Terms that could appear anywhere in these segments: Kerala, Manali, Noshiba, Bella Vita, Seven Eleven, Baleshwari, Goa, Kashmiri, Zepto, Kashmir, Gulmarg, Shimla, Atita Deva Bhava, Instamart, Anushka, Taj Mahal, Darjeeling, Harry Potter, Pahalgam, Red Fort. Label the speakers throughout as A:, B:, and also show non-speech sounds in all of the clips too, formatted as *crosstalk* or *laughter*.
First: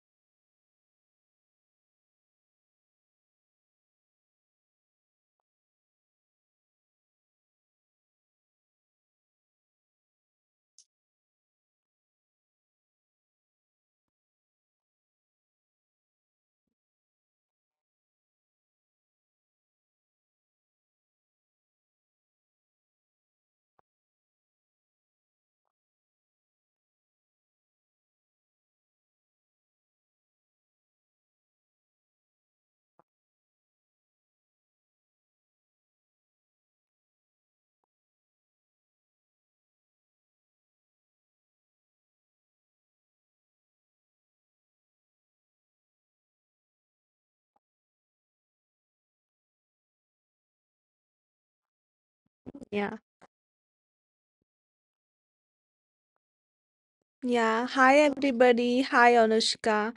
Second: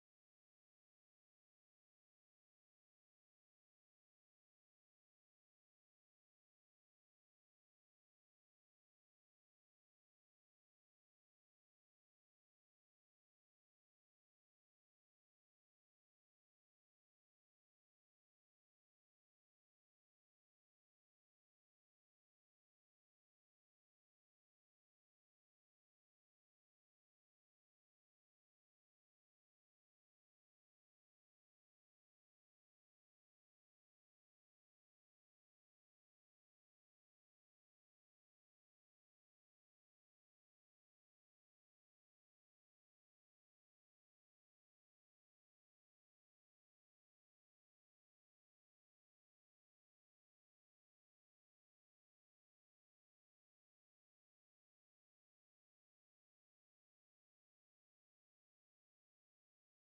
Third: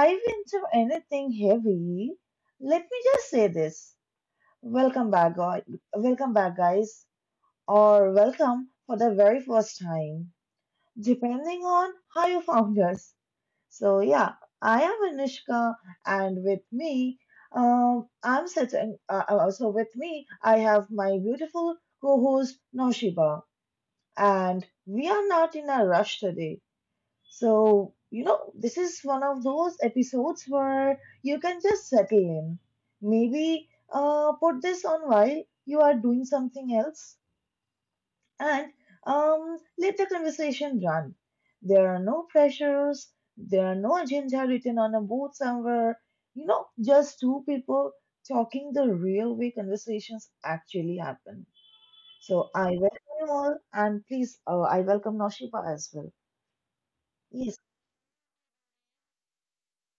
A: dive into anything heavy, let me just say this. Welcome back, guys. Welcome back, guys, or welcome for the very first time, depending on how you found us. So yeah, I am Anushka, and with me, I'm sitting. So with me, I have my beautiful co-host Noshiba, and we are not in a rush today, so, this is one of those episodes where you can just settle in. Maybe put this on while you are doing something else, and let the conversation run. There are no pressures, there are no agenda written on a board somewhere. You know, just two people talking the real way conversations actually happen. So I
B: Yeah.
A: welcome you all, and please, I welcome Noshiba as well. Yes.
B: Yeah. Hi, everybody. Hi, Anushka.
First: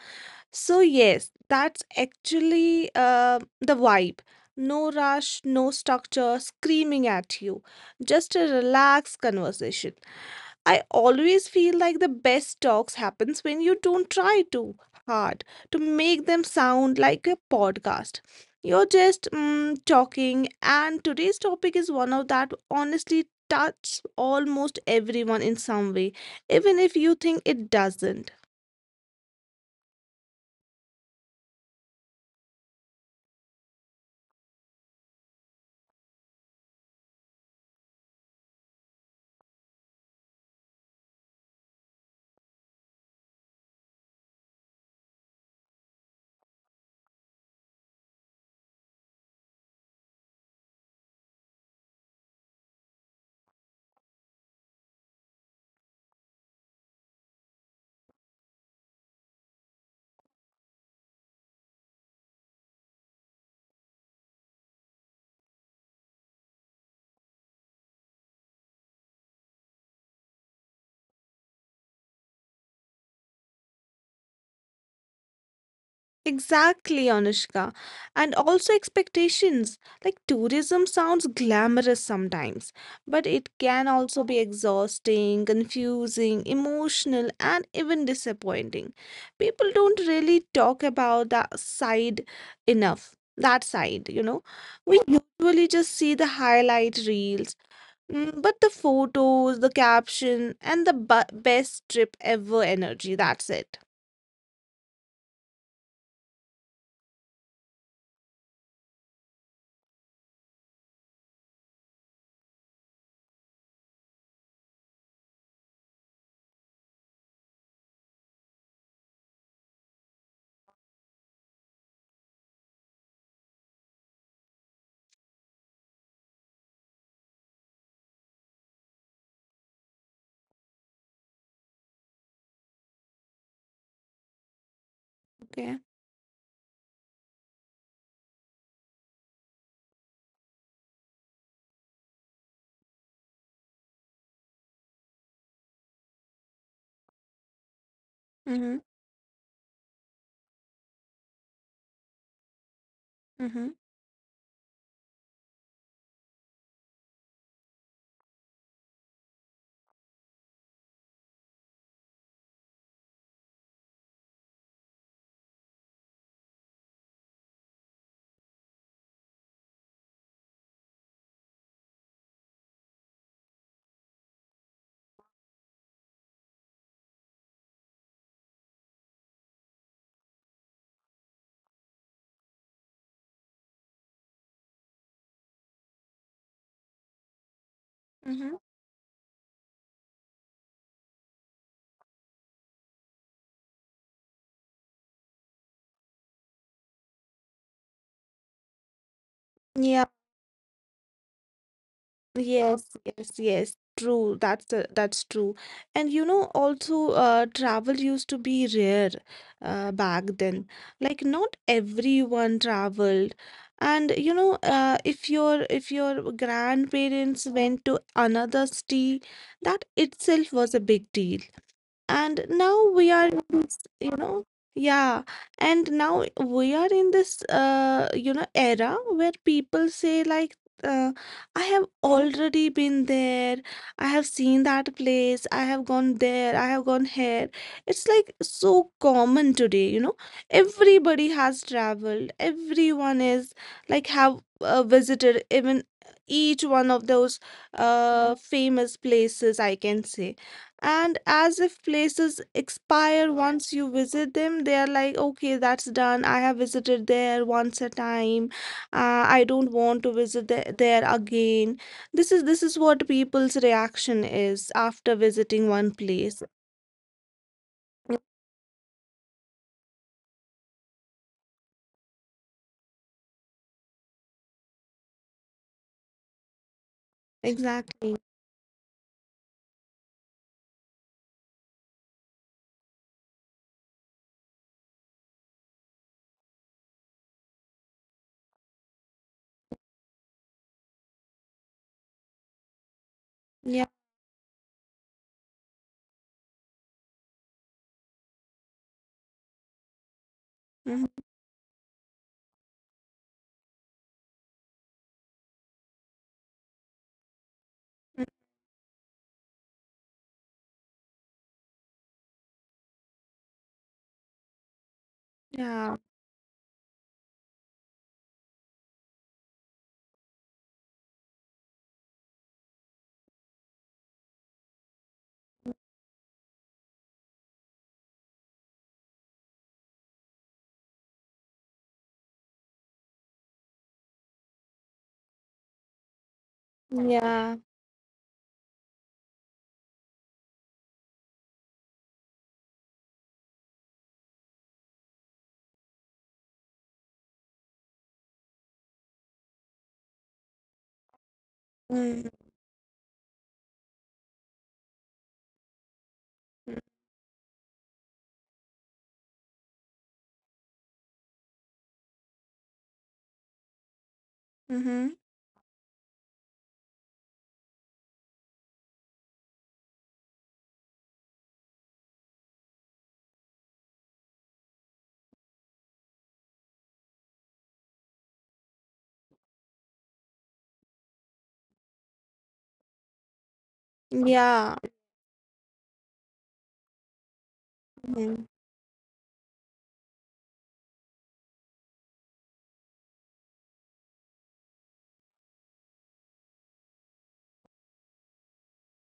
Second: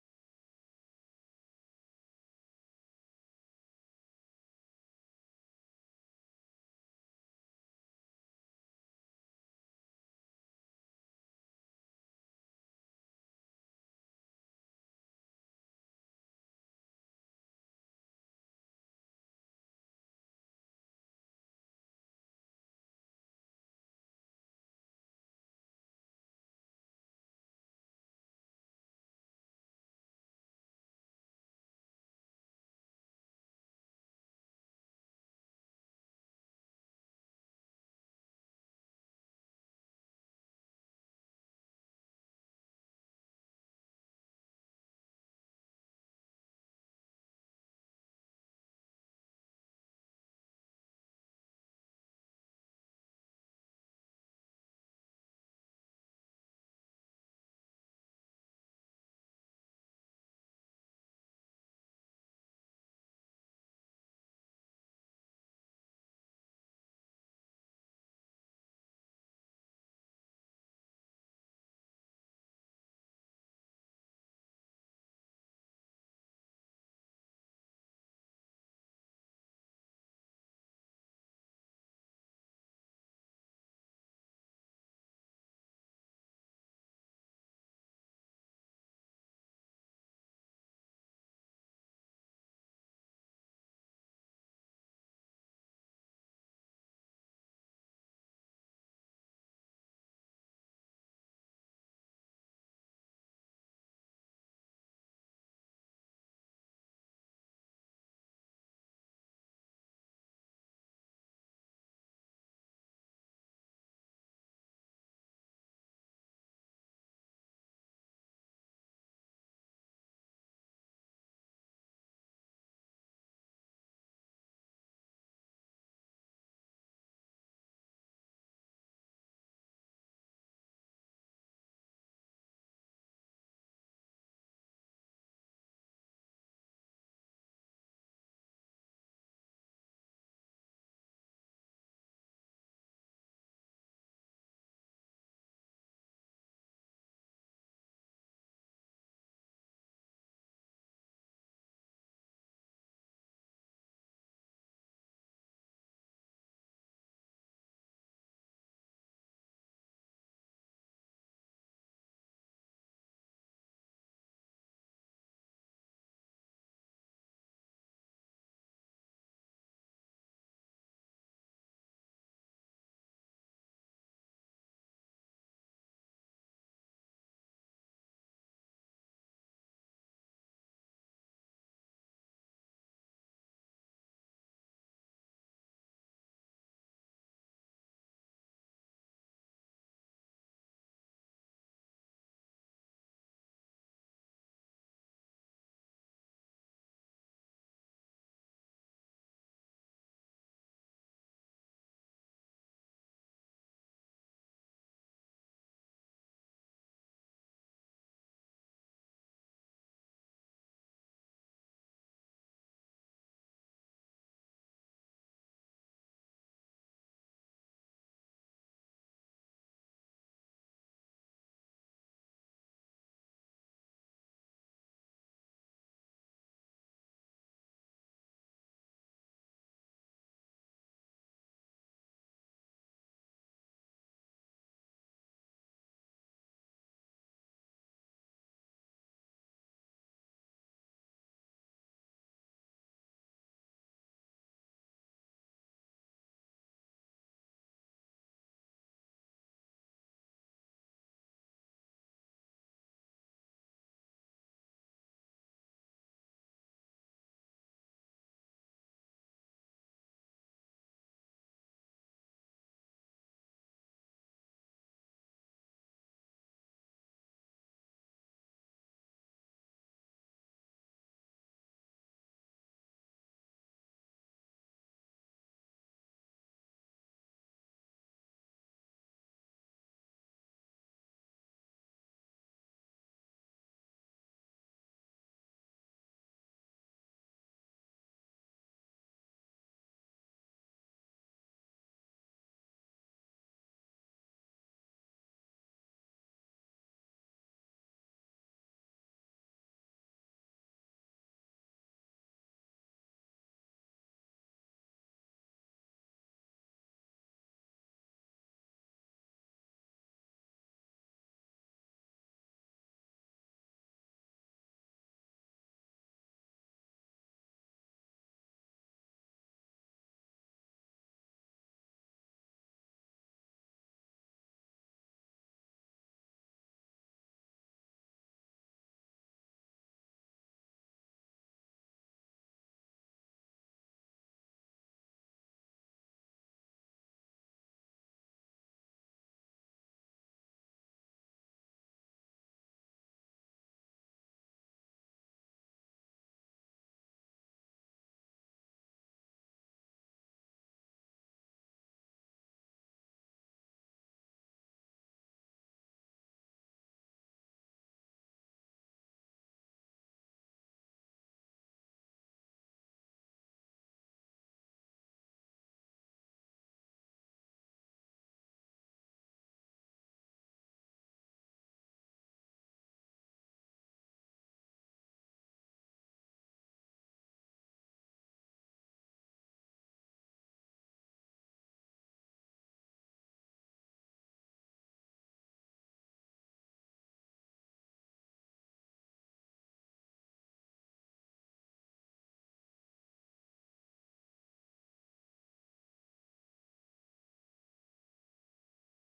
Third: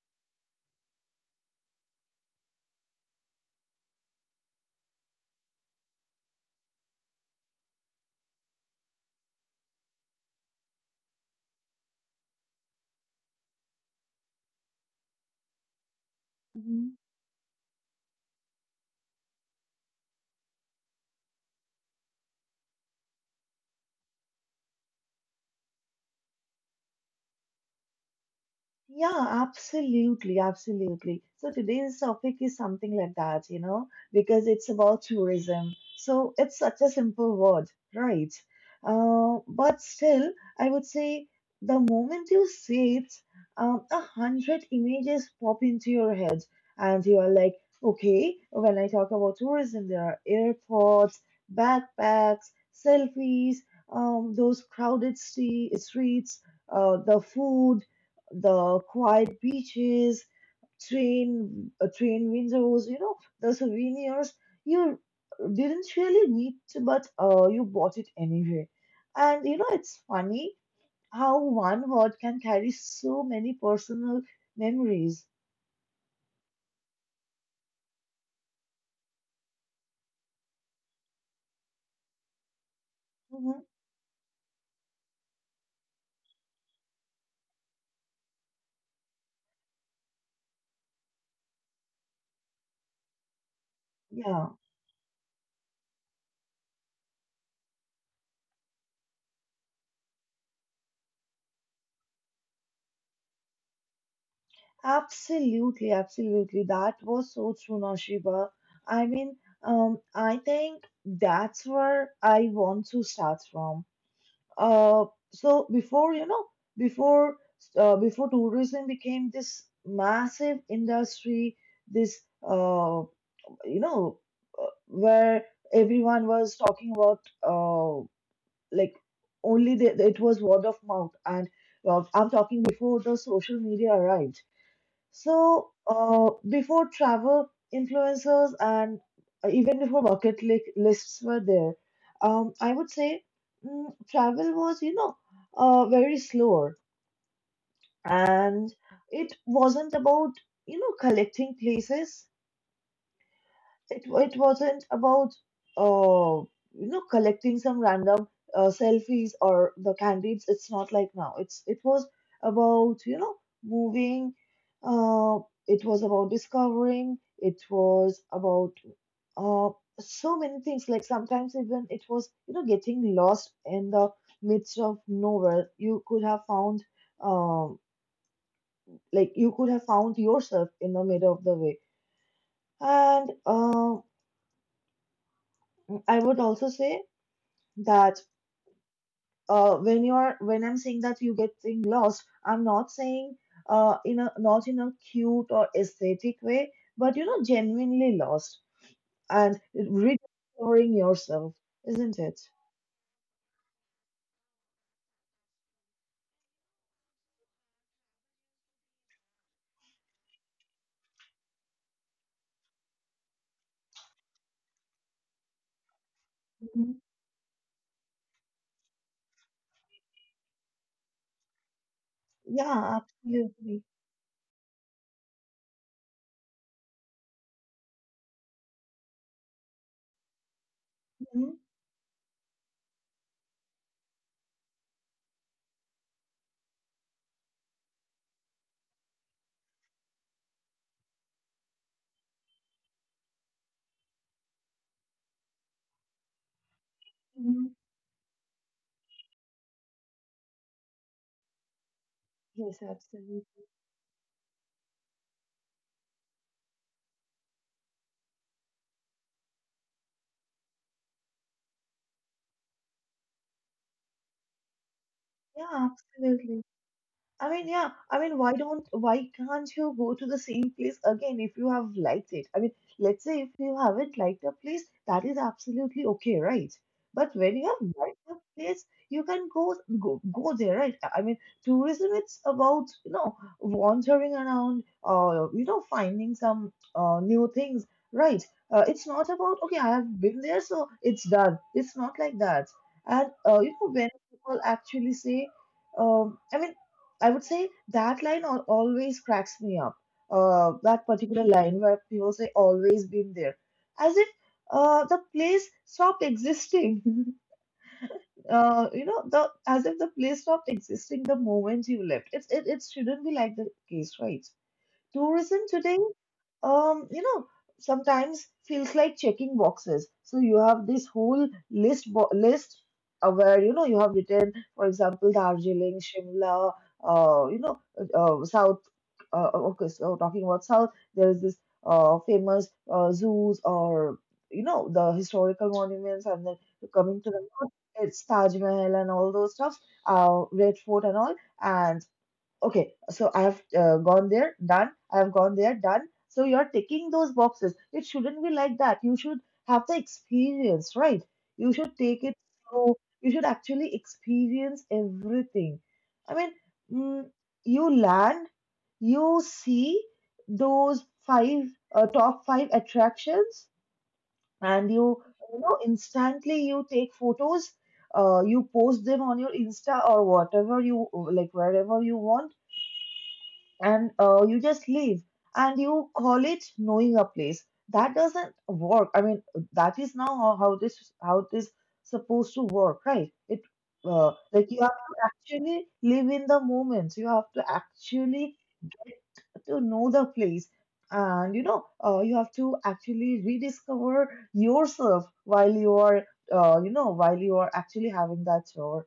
B: So, yes, that's actually the vibe. No rush, no structure screaming at you, just a relaxed conversation. I always feel like the best talks happens when you don't try too hard to make them sound like a podcast. You're just talking, and today's topic is one of that honestly touches almost everyone in some way, even if you think it doesn't.
A: Yeah, absolutely, absolutely. So today's topic is something like that, because it's about tourism. So it's such a simple word, right? But still, I would say, the moment you see it, 100 images pop into your head, and you are like, okay, when I talk about tourism, there are airports, backpacks, selfies, those crowded streets, the food, the quiet beaches, train windows, the souvenirs. You didn't really need to, but you bought it anyway. And it's funny how one word can carry so many personal memories.
B: Exactly, Anushka. And also expectations. Like tourism sounds glamorous sometimes, but it
A: Mhm.
B: can also be exhausting, confusing, emotional, and even disappointing. People don't really talk about that side enough. That side, you know.
A: Yeah,
B: We usually just see the highlight reels, but the photos, the caption, and the best trip ever energy. That's it.
A: absolutely, absolutely. That was so true, Nashiba. I mean, I think that's where I want to start from. Uh, so before you know, before Before tourism became this massive industry, this, uh, you know where everyone was talking about, uh, like it was word of mouth, and I'm talking before the social media arrived. So,
B: Okay.
A: before travel influencers, and even before bucket lists were there, I would say, travel was, very slower, and
B: Mm-hmm.
A: it wasn't about, collecting places.
B: Mm-hmm.
A: It wasn't about, uh collecting some random selfies or the candies. It's not like now. It was about, moving. Uh, it was about discovering. It was about uh so many things. Like sometimes even it was, getting lost in the midst of nowhere. Um you could have found yourself in the middle of the way. And I would also say that,
B: Mm-hmm.
A: when I'm saying that you getting lost, I'm not saying, in a, not in a cute or aesthetic way, but you know, genuinely lost and
B: Yeah,
A: rediscovering yourself, isn't it?
B: yes, yes, yes. True. That's that's true. And you know, also, travel used to be rare, back then. Like not everyone traveled. And you know, if your
A: Mhm.
B: grandparents went to another city, that itself was a big deal, and now
A: Yeah,
B: we are in
A: absolutely.
B: this, you know. Yeah. And now we are in this you know era where people say like, uh,
A: Mhm.
B: I have already been there. I have seen that place. I have gone there. I have gone here. It's like so common today, you know. Everybody has traveled. Everyone is like have visited even each one of those
A: Mhm.
B: famous places, I can say. And as if places
A: Yes,
B: expire
A: absolutely.
B: once you visit them, they are like, okay, that's done. I have visited there once a time. I don't want to visit there again. This is what people's reaction is after visiting
A: Yeah,
B: one place.
A: absolutely. I mean, yeah. I
B: Mm.
A: mean, why can't you go to the same place again if you have liked it? I mean, let's say if you haven't liked a place, that is absolutely okay, right? But when you have liked
B: Exactly.
A: a place, you can go, go, go there, right? I mean, tourism, it's about, wandering around, finding some new things, right? It's not about, okay, I have been there, so it's done. It's not like that. And
B: Yeah.
A: when people actually say, I mean, I would say that line always cracks me up. That
B: Mhm.
A: particular line where people say, always been there, as if the place stopped existing. *laughs* You know, the as if the place stopped existing the moment you left. It shouldn't be like the case, right? Tourism today,
B: Yeah.
A: um, you know, sometimes feels like checking boxes. So you have this whole list, where, you have written, for example, Darjeeling, Shimla, uh, you know, South. Okay, so talking about South, there is this famous zoos, or, the historical monuments, and then coming to the
B: Yeah.
A: north, it's Taj Mahal and all those stuffs, Red Fort and all, and okay, so I have gone there, done. I have gone there, done. So you're ticking those boxes. It shouldn't be like that. You should have the experience, right? You should take
B: Mm-hmm.
A: it through. You should actually experience everything. I mean, mm, you land, you see those five top five attractions, and
B: Mm-hmm.
A: you, instantly you take photos. You post them on your Insta or whatever you like, wherever you want, and you just leave and you call it knowing a place. That doesn't work. I mean, that is now how, how this supposed to work, right? It uh, like
B: Yeah.
A: you have to actually live in the moment. You have to
B: Mhm.
A: actually to know the place. And you have to actually rediscover yourself while you are, while you are actually having that shower,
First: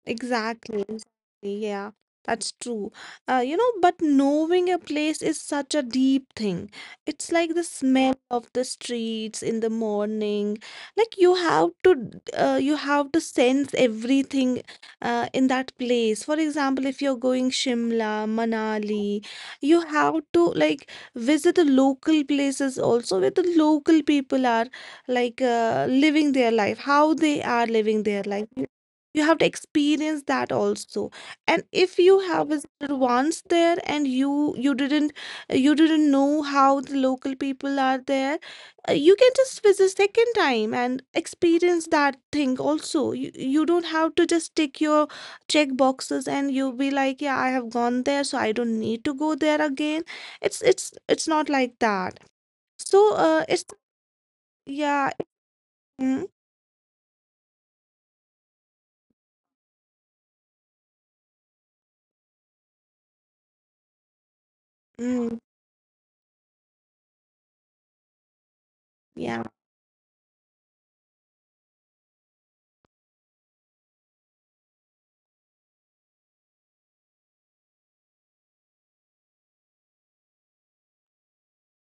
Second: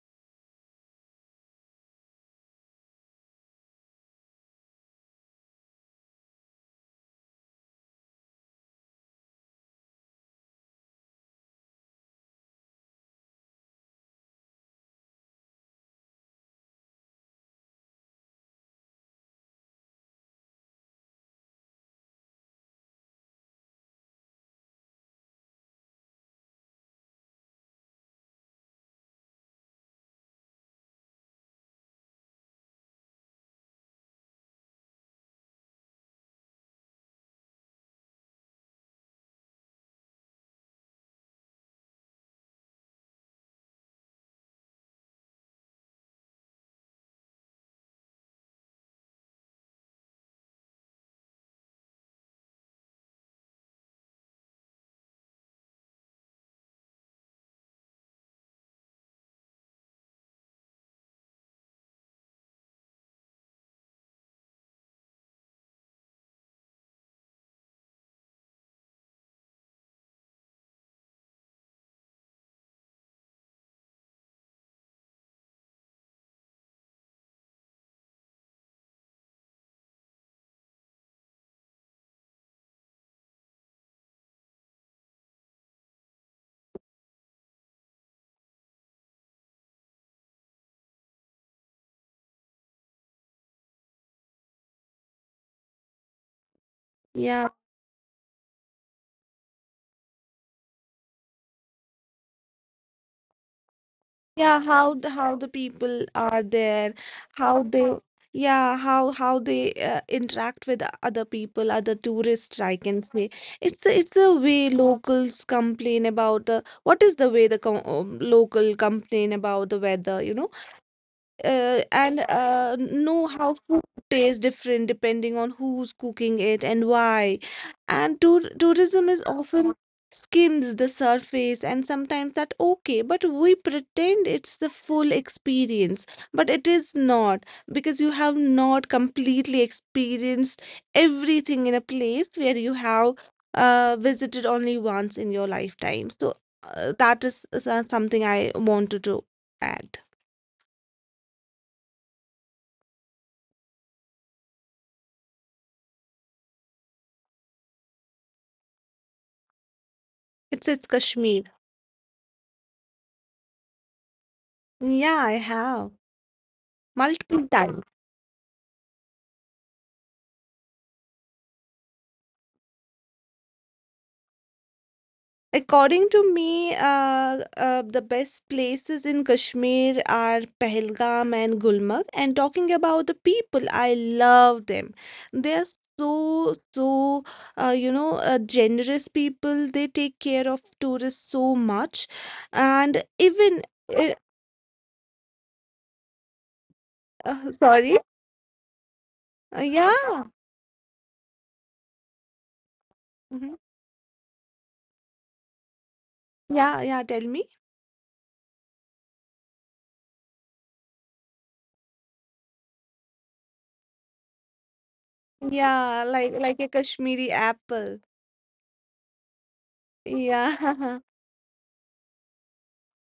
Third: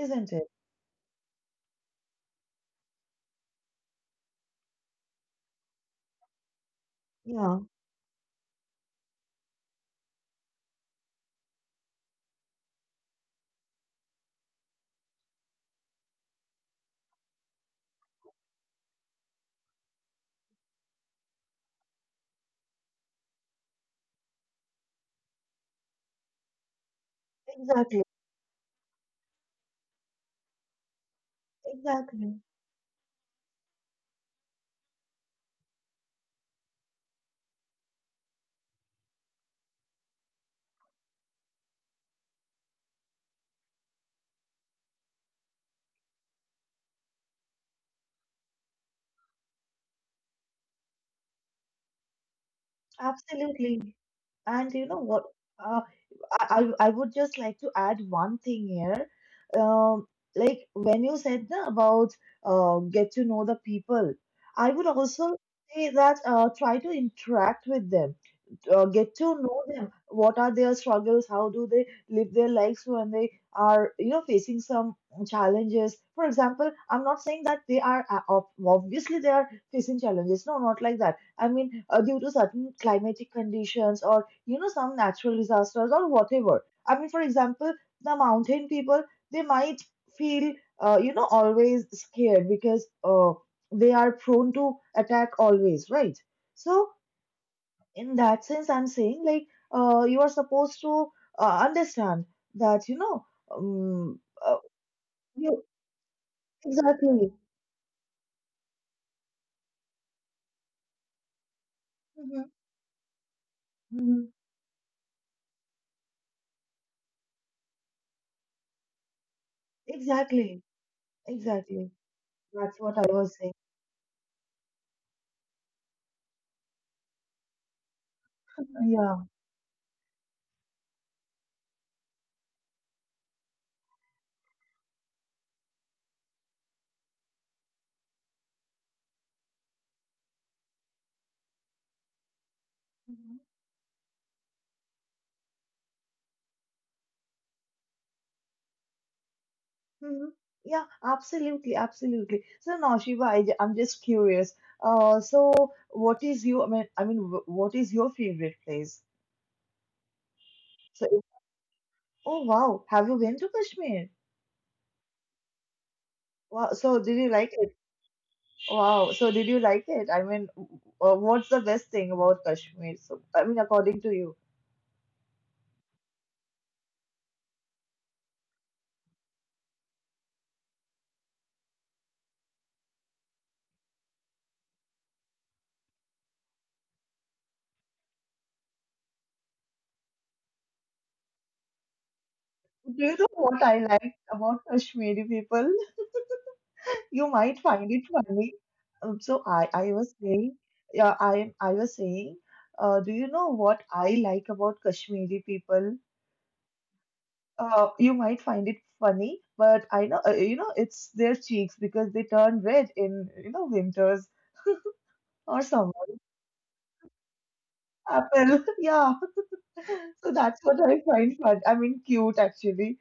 A: isn't it?
B: Exactly, exactly. Yeah, that's true. You know, but knowing a place is such a deep thing. It's like
A: Yeah,
B: the smell of the streets in the morning. Like you have to sense everything, in that place. For example, if you're going Shimla, Manali, you have to like visit the local places also where the local people are like living their life, how they are
A: exactly,
B: living their life. You have to experience that also, and if you
A: exactly,
B: have visited once there and you didn't, you didn't know how the local people are there, you can just visit second time and experience that thing also. You don't have to just tick your check boxes and you be like, yeah, I have gone there, so I don't need to go there again. It's not like that. So it's,
A: absolutely. And you know
B: yeah,
A: what? Uh,
B: mm,
A: I would just like to add one thing here. Um, like when you said na, about, get to know the people, I would also
B: mm,
A: say that, try to interact with them, get to
B: yeah.
A: know them, what are their struggles, how do they live their lives, when they are, facing some challenges. For example, I'm not saying that they are, obviously they are facing challenges, no, not like that, I mean, due to certain climatic conditions or, some natural disasters or whatever. I mean, for example, the mountain people, they might feel, always scared because, they are prone to attack always, right? So
C: Yeah,
A: in that sense, I'm saying, like, you are supposed to, understand that, you know, um, uh,
C: yeah, how the
A: you,
C: people are there,
A: exactly.
C: how they yeah, how they interact with other people, other
A: Mhm,
C: tourists, I can say. It's
A: mhm.
C: the way locals complain about the what is the way the com local complain about the weather, you know?
A: Exactly,
C: uh,
A: exactly,
C: and uh,
A: that's what I
C: know
A: was saying,
C: how food tastes different depending on who's cooking it and why. And tourism
A: yeah.
C: is often skims the surface, and sometimes that okay, but we pretend it's the full experience, but it is not because you have not completely experienced everything in a place where you have
A: Mhm,
C: visited only once in your lifetime. So that is something I wanted to add.
A: mhm. Yeah, absolutely, absolutely. So now Shiva, I'm just curious, uh, so what is you, what is your favorite place?
C: It's
A: so if-
C: Kashmir.
A: oh, wow, have you been to Kashmir?
C: Yeah, I have
A: Wow, so did you
C: multiple
A: like—
C: times.
A: Wow. So did you like it? I mean, what's the best thing about Kashmir? So, I mean, according to you,
C: According to me, the best places in Kashmir are Pahalgam and Gulmarg. And talking about the people, I love them. They are so, so, generous people. They take care of tourists so much.
A: do
C: And
A: you know what
C: even,
A: I like
C: uh,
A: about Kashmiri people? *laughs* You might find
C: sorry,
A: it funny. Um, so
C: Uh,
A: I, I was
C: yeah,
A: saying, yeah, I was saying, do you know
C: Mhm.
A: what I like about Kashmiri people?
C: Yeah, yeah, tell me.
A: You might find it funny, but I know, it's their cheeks because they turn red in, winters or summer.
C: Yeah, like a Kashmiri apple.
A: Apple, *laughs* yeah. So that's what
C: Yeah.
A: I
C: *laughs*
A: find fun. I mean, cute, actually.